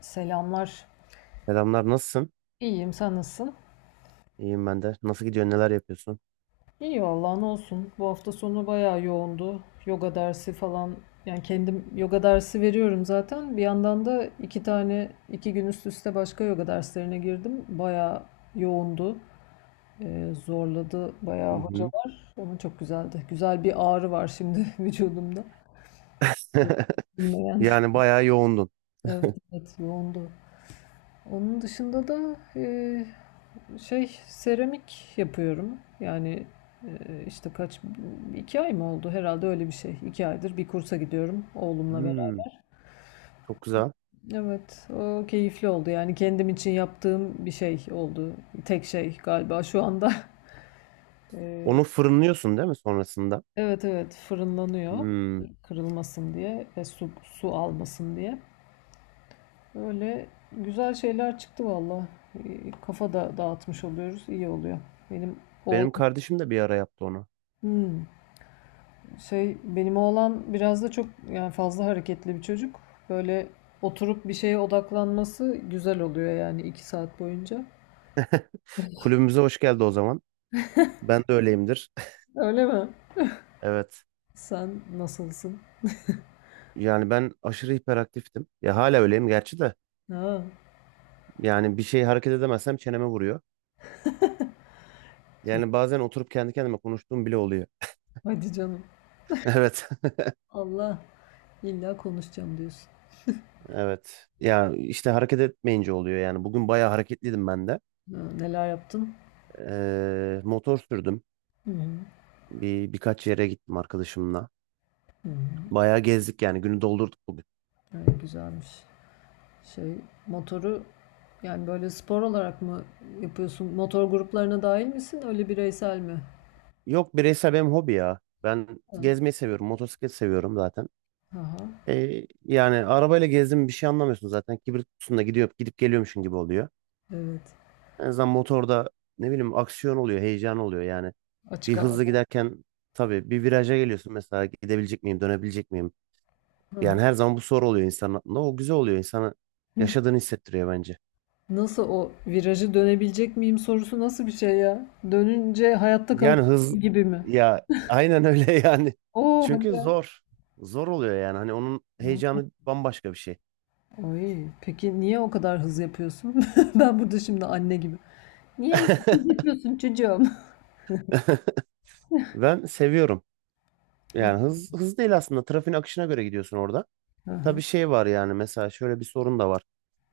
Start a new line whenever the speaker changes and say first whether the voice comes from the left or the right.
left: Selamlar.
right: Selamlar, nasılsın?
left: İyiyim, sen nasılsın?
right: İyiyim ben de. Nasıl gidiyor, neler yapıyorsun?
left: İyi vallahi ne olsun. Bu hafta sonu bayağı yoğundu. Yoga dersi falan. Yani kendim yoga dersi veriyorum zaten. Bir yandan da 2 gün üst üste başka yoga derslerine girdim. Bayağı yoğundu. Zorladı
right: Hı
left: bayağı
right: hı.
left: hocalar. Ama çok güzeldi. Güzel bir ağrı var şimdi vücudumda. Hiç bilmeyen.
right: Yani bayağı yoğundun.
left: Evet, evet, yoğundu. Onun dışında da şey seramik yapıyorum. Yani işte kaç 2 ay mı oldu herhalde öyle bir şey. 2 aydır bir kursa gidiyorum oğlumla
right: Hmm,
left: beraber.
right: çok güzel.
left: Evet, o keyifli oldu yani kendim için yaptığım bir şey oldu. Tek şey galiba şu anda.
right: Onu fırınlıyorsun değil mi sonrasında?
left: Evet, evet, fırınlanıyor
right: Hmm.
left: kırılmasın diye ve su almasın diye. Öyle güzel şeyler çıktı valla. Kafa da dağıtmış oluyoruz, iyi oluyor. Benim oğlan
right: Benim kardeşim de bir ara yaptı onu.
left: Hmm. Şey, benim oğlan biraz da çok yani fazla hareketli bir çocuk. Böyle oturup bir şeye odaklanması güzel oluyor yani 2 saat boyunca.
right: Kulübümüze hoş geldi o zaman. Ben de öyleyimdir.
left: Öyle mi?
right: Evet.
left: Sen nasılsın?
right: Yani ben aşırı hiperaktiftim. Ya hala öyleyim gerçi de.
left: Ha,
right: Yani bir şey hareket edemezsem çeneme vuruyor.
left: çok-
right: Yani bazen oturup kendi kendime konuştuğum bile oluyor.
left: hadi canım.
right: Evet.
left: Allah illa konuşacağım diyorsun.
right: Evet. Ya işte hareket etmeyince oluyor yani. Bugün bayağı hareketliydim ben de.
left: Ha, neler yaptın?
right: Motor sürdüm.
left: Hı hı.
right: Birkaç yere gittim arkadaşımla.
left: Hı hı.
right: Bayağı gezdik yani günü doldurduk bugün.
left: Ha, güzelmiş. Şey, motoru yani böyle spor olarak mı yapıyorsun? Motor gruplarına dahil misin? Öyle bireysel mi?
right: Yok bireysel benim hobi ya. Ben
left: Ha,
right: gezmeyi seviyorum. Motosiklet seviyorum zaten.
left: aha,
right: Yani arabayla gezdim bir şey anlamıyorsun zaten. Kibrit kutusunda gidiyor, gidip geliyormuşsun gibi oluyor.
left: evet.
right: En azından motorda ne bileyim aksiyon oluyor, heyecan oluyor yani. Bir
left: Açık hava.
right: hızlı giderken tabii bir viraja geliyorsun mesela gidebilecek miyim, dönebilecek miyim?
left: Aha.
right: Yani her zaman bu soru oluyor insanın aklında. O güzel oluyor. İnsanı yaşadığını hissettiriyor bence.
left: Nasıl o virajı dönebilecek miyim sorusu nasıl bir şey ya? Dönünce hayatta
right: Yani
left: kalacak
right: hız
left: şey gibi mi?
right: ya aynen öyle yani.
left: Oo,
right: Çünkü
left: hadi.
right: zor. Zor oluyor yani. Hani onun
left: Ya.
right: heyecanı bambaşka bir şey.
left: Ay, peki niye o kadar hız yapıyorsun? Ben burada şimdi anne gibi. Niye hız yapıyorsun çocuğum?
right: Ben seviyorum. Yani hız hız değil aslında. Trafiğin akışına göre gidiyorsun orada.
left: Hı hı.
right: Tabii şey var yani mesela şöyle bir sorun da var.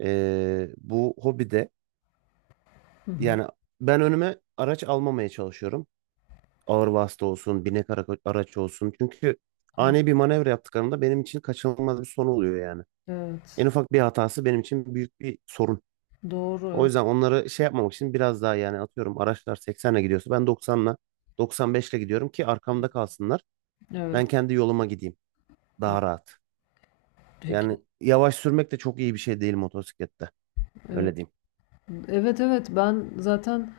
right: Bu hobide
left: Hı hı.
right: yani ben önüme araç almamaya çalışıyorum. Ağır vasıta olsun, binek araç olsun. Çünkü
left: Ha,
right: ani bir manevra yaptıklarında benim için kaçınılmaz bir son oluyor yani. En
left: evet.
right: ufak bir hatası benim için büyük bir sorun.
left: Doğru.
right: O
left: Evet.
right: yüzden onları şey yapmamak için biraz daha yani atıyorum araçlar 80'le gidiyorsa ben 90'la 95'le gidiyorum ki arkamda kalsınlar. Ben
left: Evet,
right: kendi yoluma gideyim.
left: evet.
right: Daha rahat.
left: Peki.
right: Yani yavaş sürmek de çok iyi bir şey değil motosiklette.
left: Evet.
right: Öyle diyeyim.
left: Evet, evet, ben zaten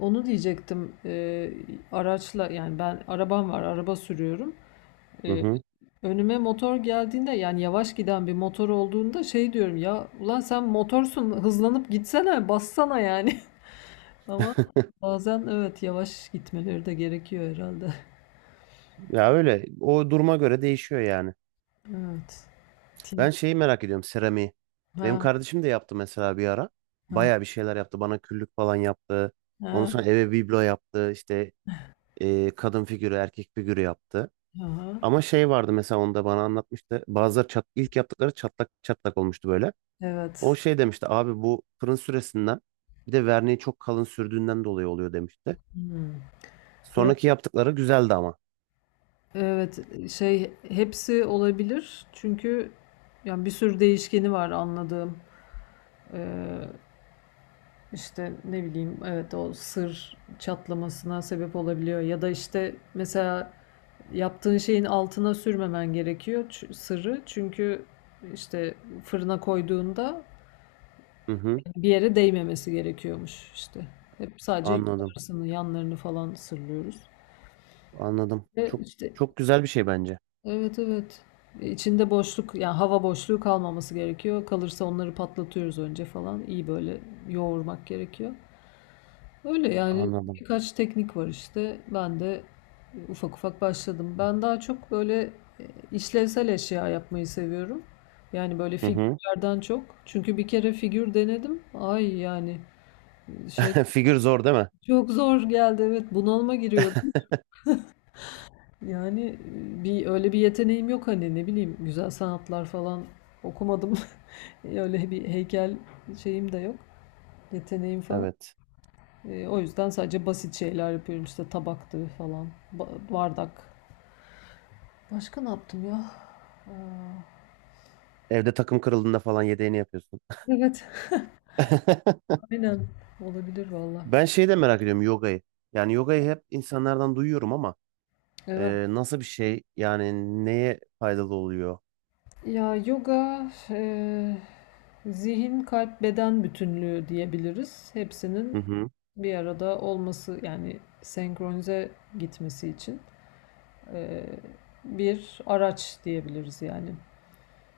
left: onu diyecektim. Araçla yani ben arabam var, araba sürüyorum.
right: Hı
left: Ee,
right: hı.
left: Önüme motor geldiğinde yani yavaş giden bir motor olduğunda şey diyorum ya ulan sen motorsun hızlanıp gitsene bassana yani. Ama bazen evet yavaş gitmeleri de gerekiyor herhalde.
right: Ya öyle. O duruma göre değişiyor yani.
left: Evet.
right: Ben
left: Tin-
right: şeyi merak ediyorum, seramiği. Benim
left: Ha,
right: kardeşim de yaptı mesela bir ara.
left: ha,
right: Bayağı bir şeyler yaptı. Bana küllük falan yaptı. Ondan
left: ha,
right: sonra eve biblo yaptı. İşte kadın figürü, erkek figürü yaptı.
left: aha.
right: Ama şey vardı mesela onda bana anlatmıştı. Bazıları ilk yaptıkları çatlak çatlak olmuştu böyle. O
left: Evet.
right: şey demişti, abi bu fırın süresinden bir de verniği çok kalın sürdüğünden dolayı oluyor demişti.
left: Hmm. Ya,
right: Sonraki yaptıkları güzeldi ama.
left: evet şey hepsi olabilir çünkü yani bir sürü değişkeni var, anladığım. Ee, işte ne bileyim evet o sır çatlamasına sebep olabiliyor ya da işte mesela yaptığın şeyin altına sürmemen gerekiyor sırrı. Çünkü işte fırına koyduğunda
right: Hı hı,
left: bir yere değmemesi gerekiyormuş işte. Hep sadece
right: anladım.
left: yukarısını, yanlarını falan sırlıyoruz.
right: Anladım.
left: Ve
right: Çok
left: işte
right: çok güzel bir şey bence.
left: evet, evet. İçinde boşluk yani hava boşluğu kalmaması gerekiyor. Kalırsa onları patlatıyoruz önce falan. İyi böyle yoğurmak gerekiyor. Öyle yani
right: Anladım.
left: birkaç teknik var işte. Ben de ufak ufak başladım. Ben daha çok böyle e, işlevsel eşya yapmayı seviyorum. Yani böyle
right: Hı hı.
left: figürlerden çok. Çünkü bir kere figür denedim. Ay yani şey
right: Figür zor değil mi?
left: çok zor geldi. Evet, bunalıma giriyordum. Yani e, bir öyle bir yeteneğim yok hani ne bileyim güzel sanatlar falan okumadım. Öyle bir heykel şeyim de yok. Yeteneğim falan.
right: Evet.
left: O yüzden sadece basit şeyler yapıyorum işte, tabaktı falan, bardak. Başka ne yaptım ya? Aa,
right: Evde takım kırıldığında falan yedeğini yapıyorsun.
left: evet. Aynen. Olabilir valla.
right: Ben şeyi de merak ediyorum, yogayı. Yani yogayı hep insanlardan duyuyorum ama
left: Evet.
right: nasıl bir şey? Yani neye faydalı oluyor?
left: Ya, yoga zihin, kalp, beden bütünlüğü diyebiliriz. Hepsinin
right: Hı hı.
left: bir arada olması yani senkronize gitmesi için e, bir araç diyebiliriz yani.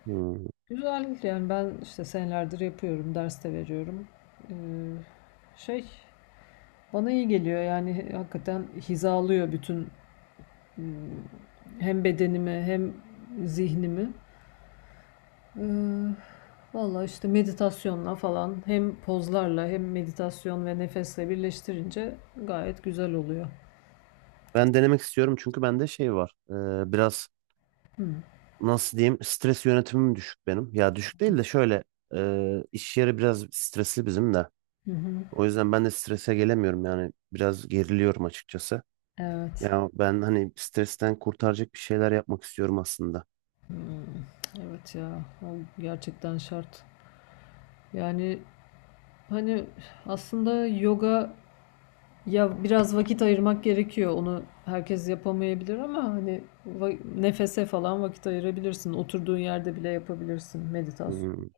right: Hı.
left: Güzel yani ben işte senelerdir yapıyorum, ders de veriyorum. E, şey bana iyi geliyor yani hakikaten hizalıyor bütün m, hem bedenimi hem zihnimi. Ee, Valla işte meditasyonla falan hem pozlarla hem meditasyon ve nefesle birleştirince gayet güzel oluyor.
right: Ben denemek istiyorum çünkü bende şey var. Biraz
left: Hı.
right: nasıl diyeyim, stres yönetimim düşük benim. Ya düşük değil de şöyle iş yeri biraz stresli bizim de.
left: Hı hı.
right: O yüzden ben de strese gelemiyorum yani biraz geriliyorum açıkçası.
left: Evet.
right: Ya ben hani stresten kurtaracak bir şeyler yapmak istiyorum aslında.
left: Hmm. Evet, ya o gerçekten şart. Yani hani aslında yoga ya biraz vakit ayırmak gerekiyor. Onu herkes yapamayabilir ama hani nefese falan vakit ayırabilirsin. Oturduğun yerde bile yapabilirsin meditasyon.
right: Hı.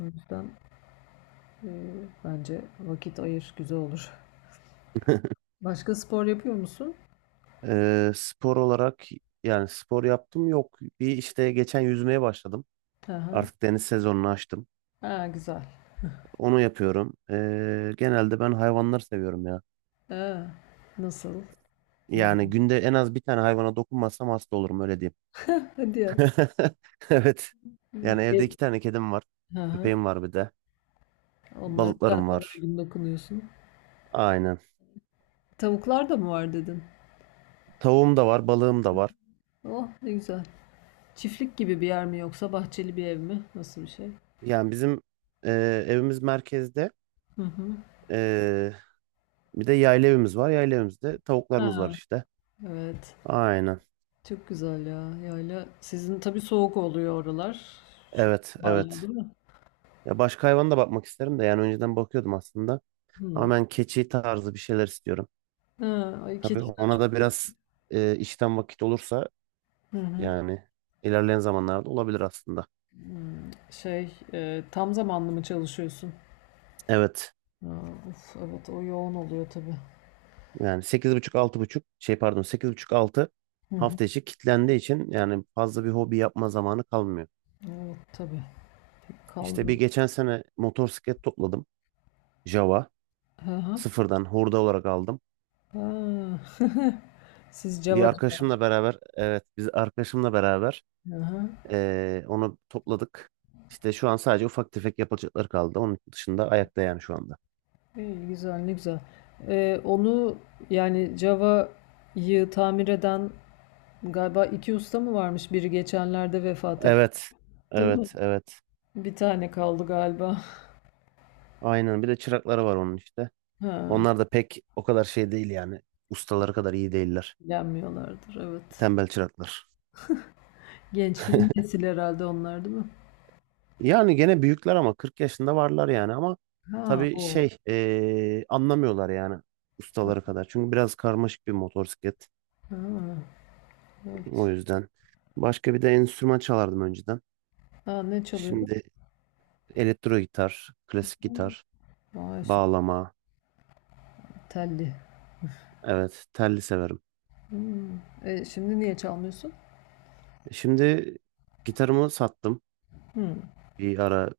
left: O yüzden e, bence vakit ayır, güzel olur. Başka spor yapıyor musun?
right: Spor olarak yani spor yaptım yok. Bir işte geçen yüzmeye başladım.
left: Aha.
right: Artık deniz sezonunu açtım.
left: Ha, güzel.
right: Onu yapıyorum. Genelde ben hayvanları seviyorum ya.
left: Ha, nasıl? Ne?
right: Yani günde en az bir tane hayvana dokunmazsam hasta olurum, öyle diyeyim.
left: Hadi ya.
right: Evet. Yani evde
left: E,
right: iki tane kedim var.
left: aha.
right: Köpeğim var bir de.
left: Onlara
right: Balıklarım
left: zaten her
right: var.
left: gün dokunuyorsun.
right: Aynen.
left: Tavuklar da mı var dedin?
right: Tavuğum da var, balığım da var.
left: Oh, ne güzel. Çiftlik gibi bir yer mi yoksa bahçeli bir ev mi? Nasıl bir şey?
right: Yani bizim e, evimiz merkezde.
left: Hı hı.
right: E, bir de yayla evimiz var. Yayla evimizde tavuklarımız var
left: Ha,
right: işte.
left: evet.
right: Aynen.
left: Çok güzel ya. Yayla. Sizin tabii soğuk oluyor oralar. Şu
right: Evet,
left: hala
right: evet.
left: değil mi?
right: Ya başka hayvana da bakmak isterim de yani önceden bakıyordum aslında.
left: Hı.
right: Ama ben keçi tarzı bir şeyler istiyorum.
left: Ha, ay
right: Tabii
left: keçi.
right: ona da biraz işten vakit olursa,
left: Hı hı.
right: yani ilerleyen zamanlarda olabilir aslında.
left: Hmm, tam zamanlı mı çalışıyorsun?
right: Evet.
left: Ha, of, evet o yoğun oluyor tabii.
right: Yani sekiz buçuk altı buçuk, şey, pardon, 8.30-6,
left: Hı hı.
right: hafta içi kitlendiği için yani fazla bir hobi yapma zamanı kalmıyor.
left: Evet tabii.
right: İşte
left: Kalmıyor.
right: bir geçen sene motosiklet topladım. Java.
left: Hı hı.
right: Sıfırdan hurda olarak aldım.
left: Ha. Siz
right: Bir
left: Java.
right: arkadaşımla beraber, evet, biz arkadaşımla beraber
left: Hı hı.
right: onu topladık. İşte şu an sadece ufak tefek yapılacakları kaldı. Onun dışında ayakta yani şu anda.
left: İyi, güzel, ne güzel. Onu yani Java'yı tamir eden galiba iki usta mı varmış? Biri geçenlerde vefat etti,
right: Evet.
left: değil mi?
right: Evet. Evet.
left: Bir tane kaldı galiba.
right: Aynen. Bir de çırakları var onun işte.
left: Ha,
right: Onlar da pek o kadar şey değil yani. Ustaları kadar iyi değiller.
left: ilgilenmiyorlardır evet.
right: Tembel çıraklar.
left: Genç yeni nesil herhalde onlar değil mi?
right: Yani gene büyükler ama 40 yaşında varlar yani, ama
left: Ha
right: tabii
left: o.
right: şey anlamıyorlar yani, ustaları kadar. Çünkü biraz karmaşık bir motosiklet
left: Ha,
right: o
left: evet.
right: yüzden. Başka bir de enstrüman çalardım önceden.
left: Ha, ne çalıyordu?
right: Şimdi elektro gitar, klasik gitar,
left: Vay, süper
right: bağlama,
left: telli.
right: evet, telli severim.
left: Hımm. Şimdi niye çalmıyorsun?
right: Şimdi gitarımı sattım
left: Hımm.
right: bir ara,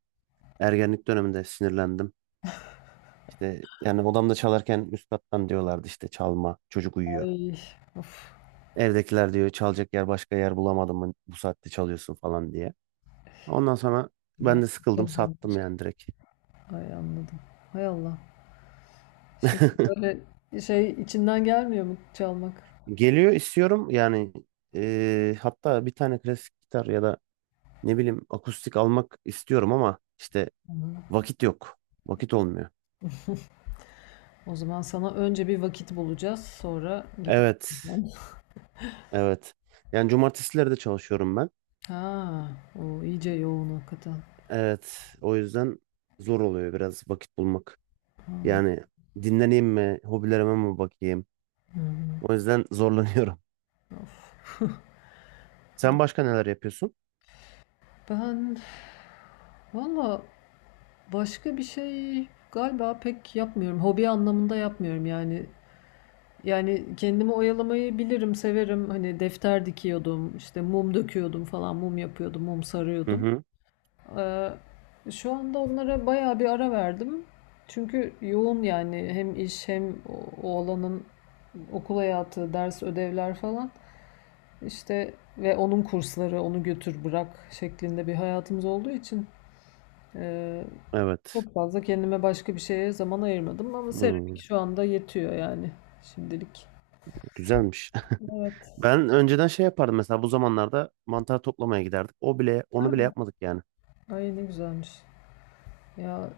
right: ergenlik döneminde sinirlendim. İşte yani odamda çalarken üst kattan diyorlardı işte, çalma çocuk uyuyor.
left: Ay, of!
right: Evdekiler diyor çalacak yer, başka yer bulamadım mı bu saatte çalıyorsun falan diye. Ondan sonra ben
left: Nereden
right: de sıkıldım,
left: çalacağım
right: sattım
left: başka?
right: yani, direkt.
left: Ay, anladım. Hay Allah. Şimdi böyle şey içinden gelmiyor mu çalmak?
right: Geliyor, istiyorum yani, hatta bir tane klasik gitar ya da ne bileyim akustik almak istiyorum ama işte
left: Hımm.
right: vakit yok. Vakit olmuyor.
left: O zaman sana önce bir vakit bulacağız, sonra git.
right: Evet, evet. Yani cumartesileri de çalışıyorum ben.
left: Ha, o iyice yoğun hakikaten.
right: Evet, o yüzden zor oluyor biraz vakit bulmak.
left: An
right: Yani dinleneyim mi, hobilerime mi bakayım?
left: Hı hı.
right: O yüzden zorlanıyorum.
left: Of!
right: Sen başka neler yapıyorsun?
left: Ben valla başka bir şey galiba pek yapmıyorum. Hobi anlamında yapmıyorum yani. Yani kendimi oyalamayı bilirim, severim. Hani defter dikiyordum, işte mum döküyordum falan, mum yapıyordum, mum
right: Hı
left: sarıyordum.
right: hı.
left: Ee, şu anda onlara bayağı bir ara verdim. Çünkü yoğun yani hem iş hem o alanın okul hayatı, ders, ödevler falan. İşte ve onun kursları, onu götür bırak şeklinde bir hayatımız olduğu için e,
right: Evet.
left: çok fazla kendime başka bir şeye zaman ayırmadım ama
right: Hmm,
left: seramik şu anda yetiyor yani şimdilik.
right: güzelmiş.
left: Evet.
right: Ben önceden şey yapardım mesela, bu zamanlarda mantar toplamaya giderdik. O bile, onu bile yapmadık yani.
left: Ay, ne güzelmiş. Ya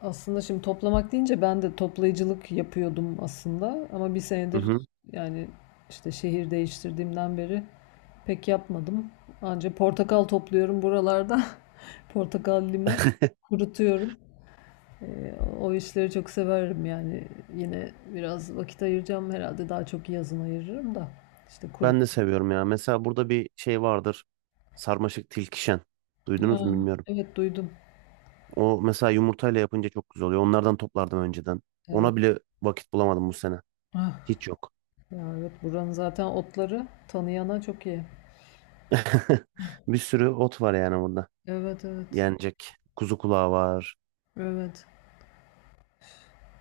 left: aslında şimdi toplamak deyince ben de toplayıcılık yapıyordum aslında ama bir
right: Hı
left: senedir
right: hı.
left: yani işte şehir değiştirdiğimden beri pek yapmadım. Anca portakal topluyorum buralarda. Portakal, limon kurutuyorum. Ee, o işleri çok severim yani. Yine biraz vakit ayıracağım herhalde. Daha çok yazın ayırırım da. İşte kurut.
right: Ben de seviyorum ya. Mesela burada bir şey vardır. Sarmaşık tilkişen. Duydunuz mu bilmiyorum.
left: Evet, duydum.
right: O mesela yumurtayla yapınca çok güzel oluyor. Onlardan toplardım önceden.
left: Evet.
right: Ona bile vakit bulamadım bu sene.
left: Ah.
right: Hiç yok.
left: Ya, evet, buranın zaten otları tanıyana çok iyi.
right: Bir sürü ot var yani burada.
left: Evet, evet.
right: Yenecek. Kuzu kulağı var.
left: Evet.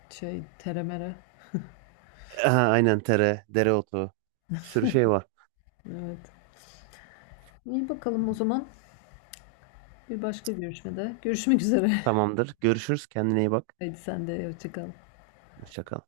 left: Şey teremere.
right: Aha, aynen, tere, dereotu. Bir sürü şey var.
left: Evet. İyi, bakalım o zaman. Bir başka görüşmede. Görüşmek üzere.
right: Tamamdır. Görüşürüz. Kendine iyi bak.
left: Haydi sen de hoşça kal.
right: Hoşça kal.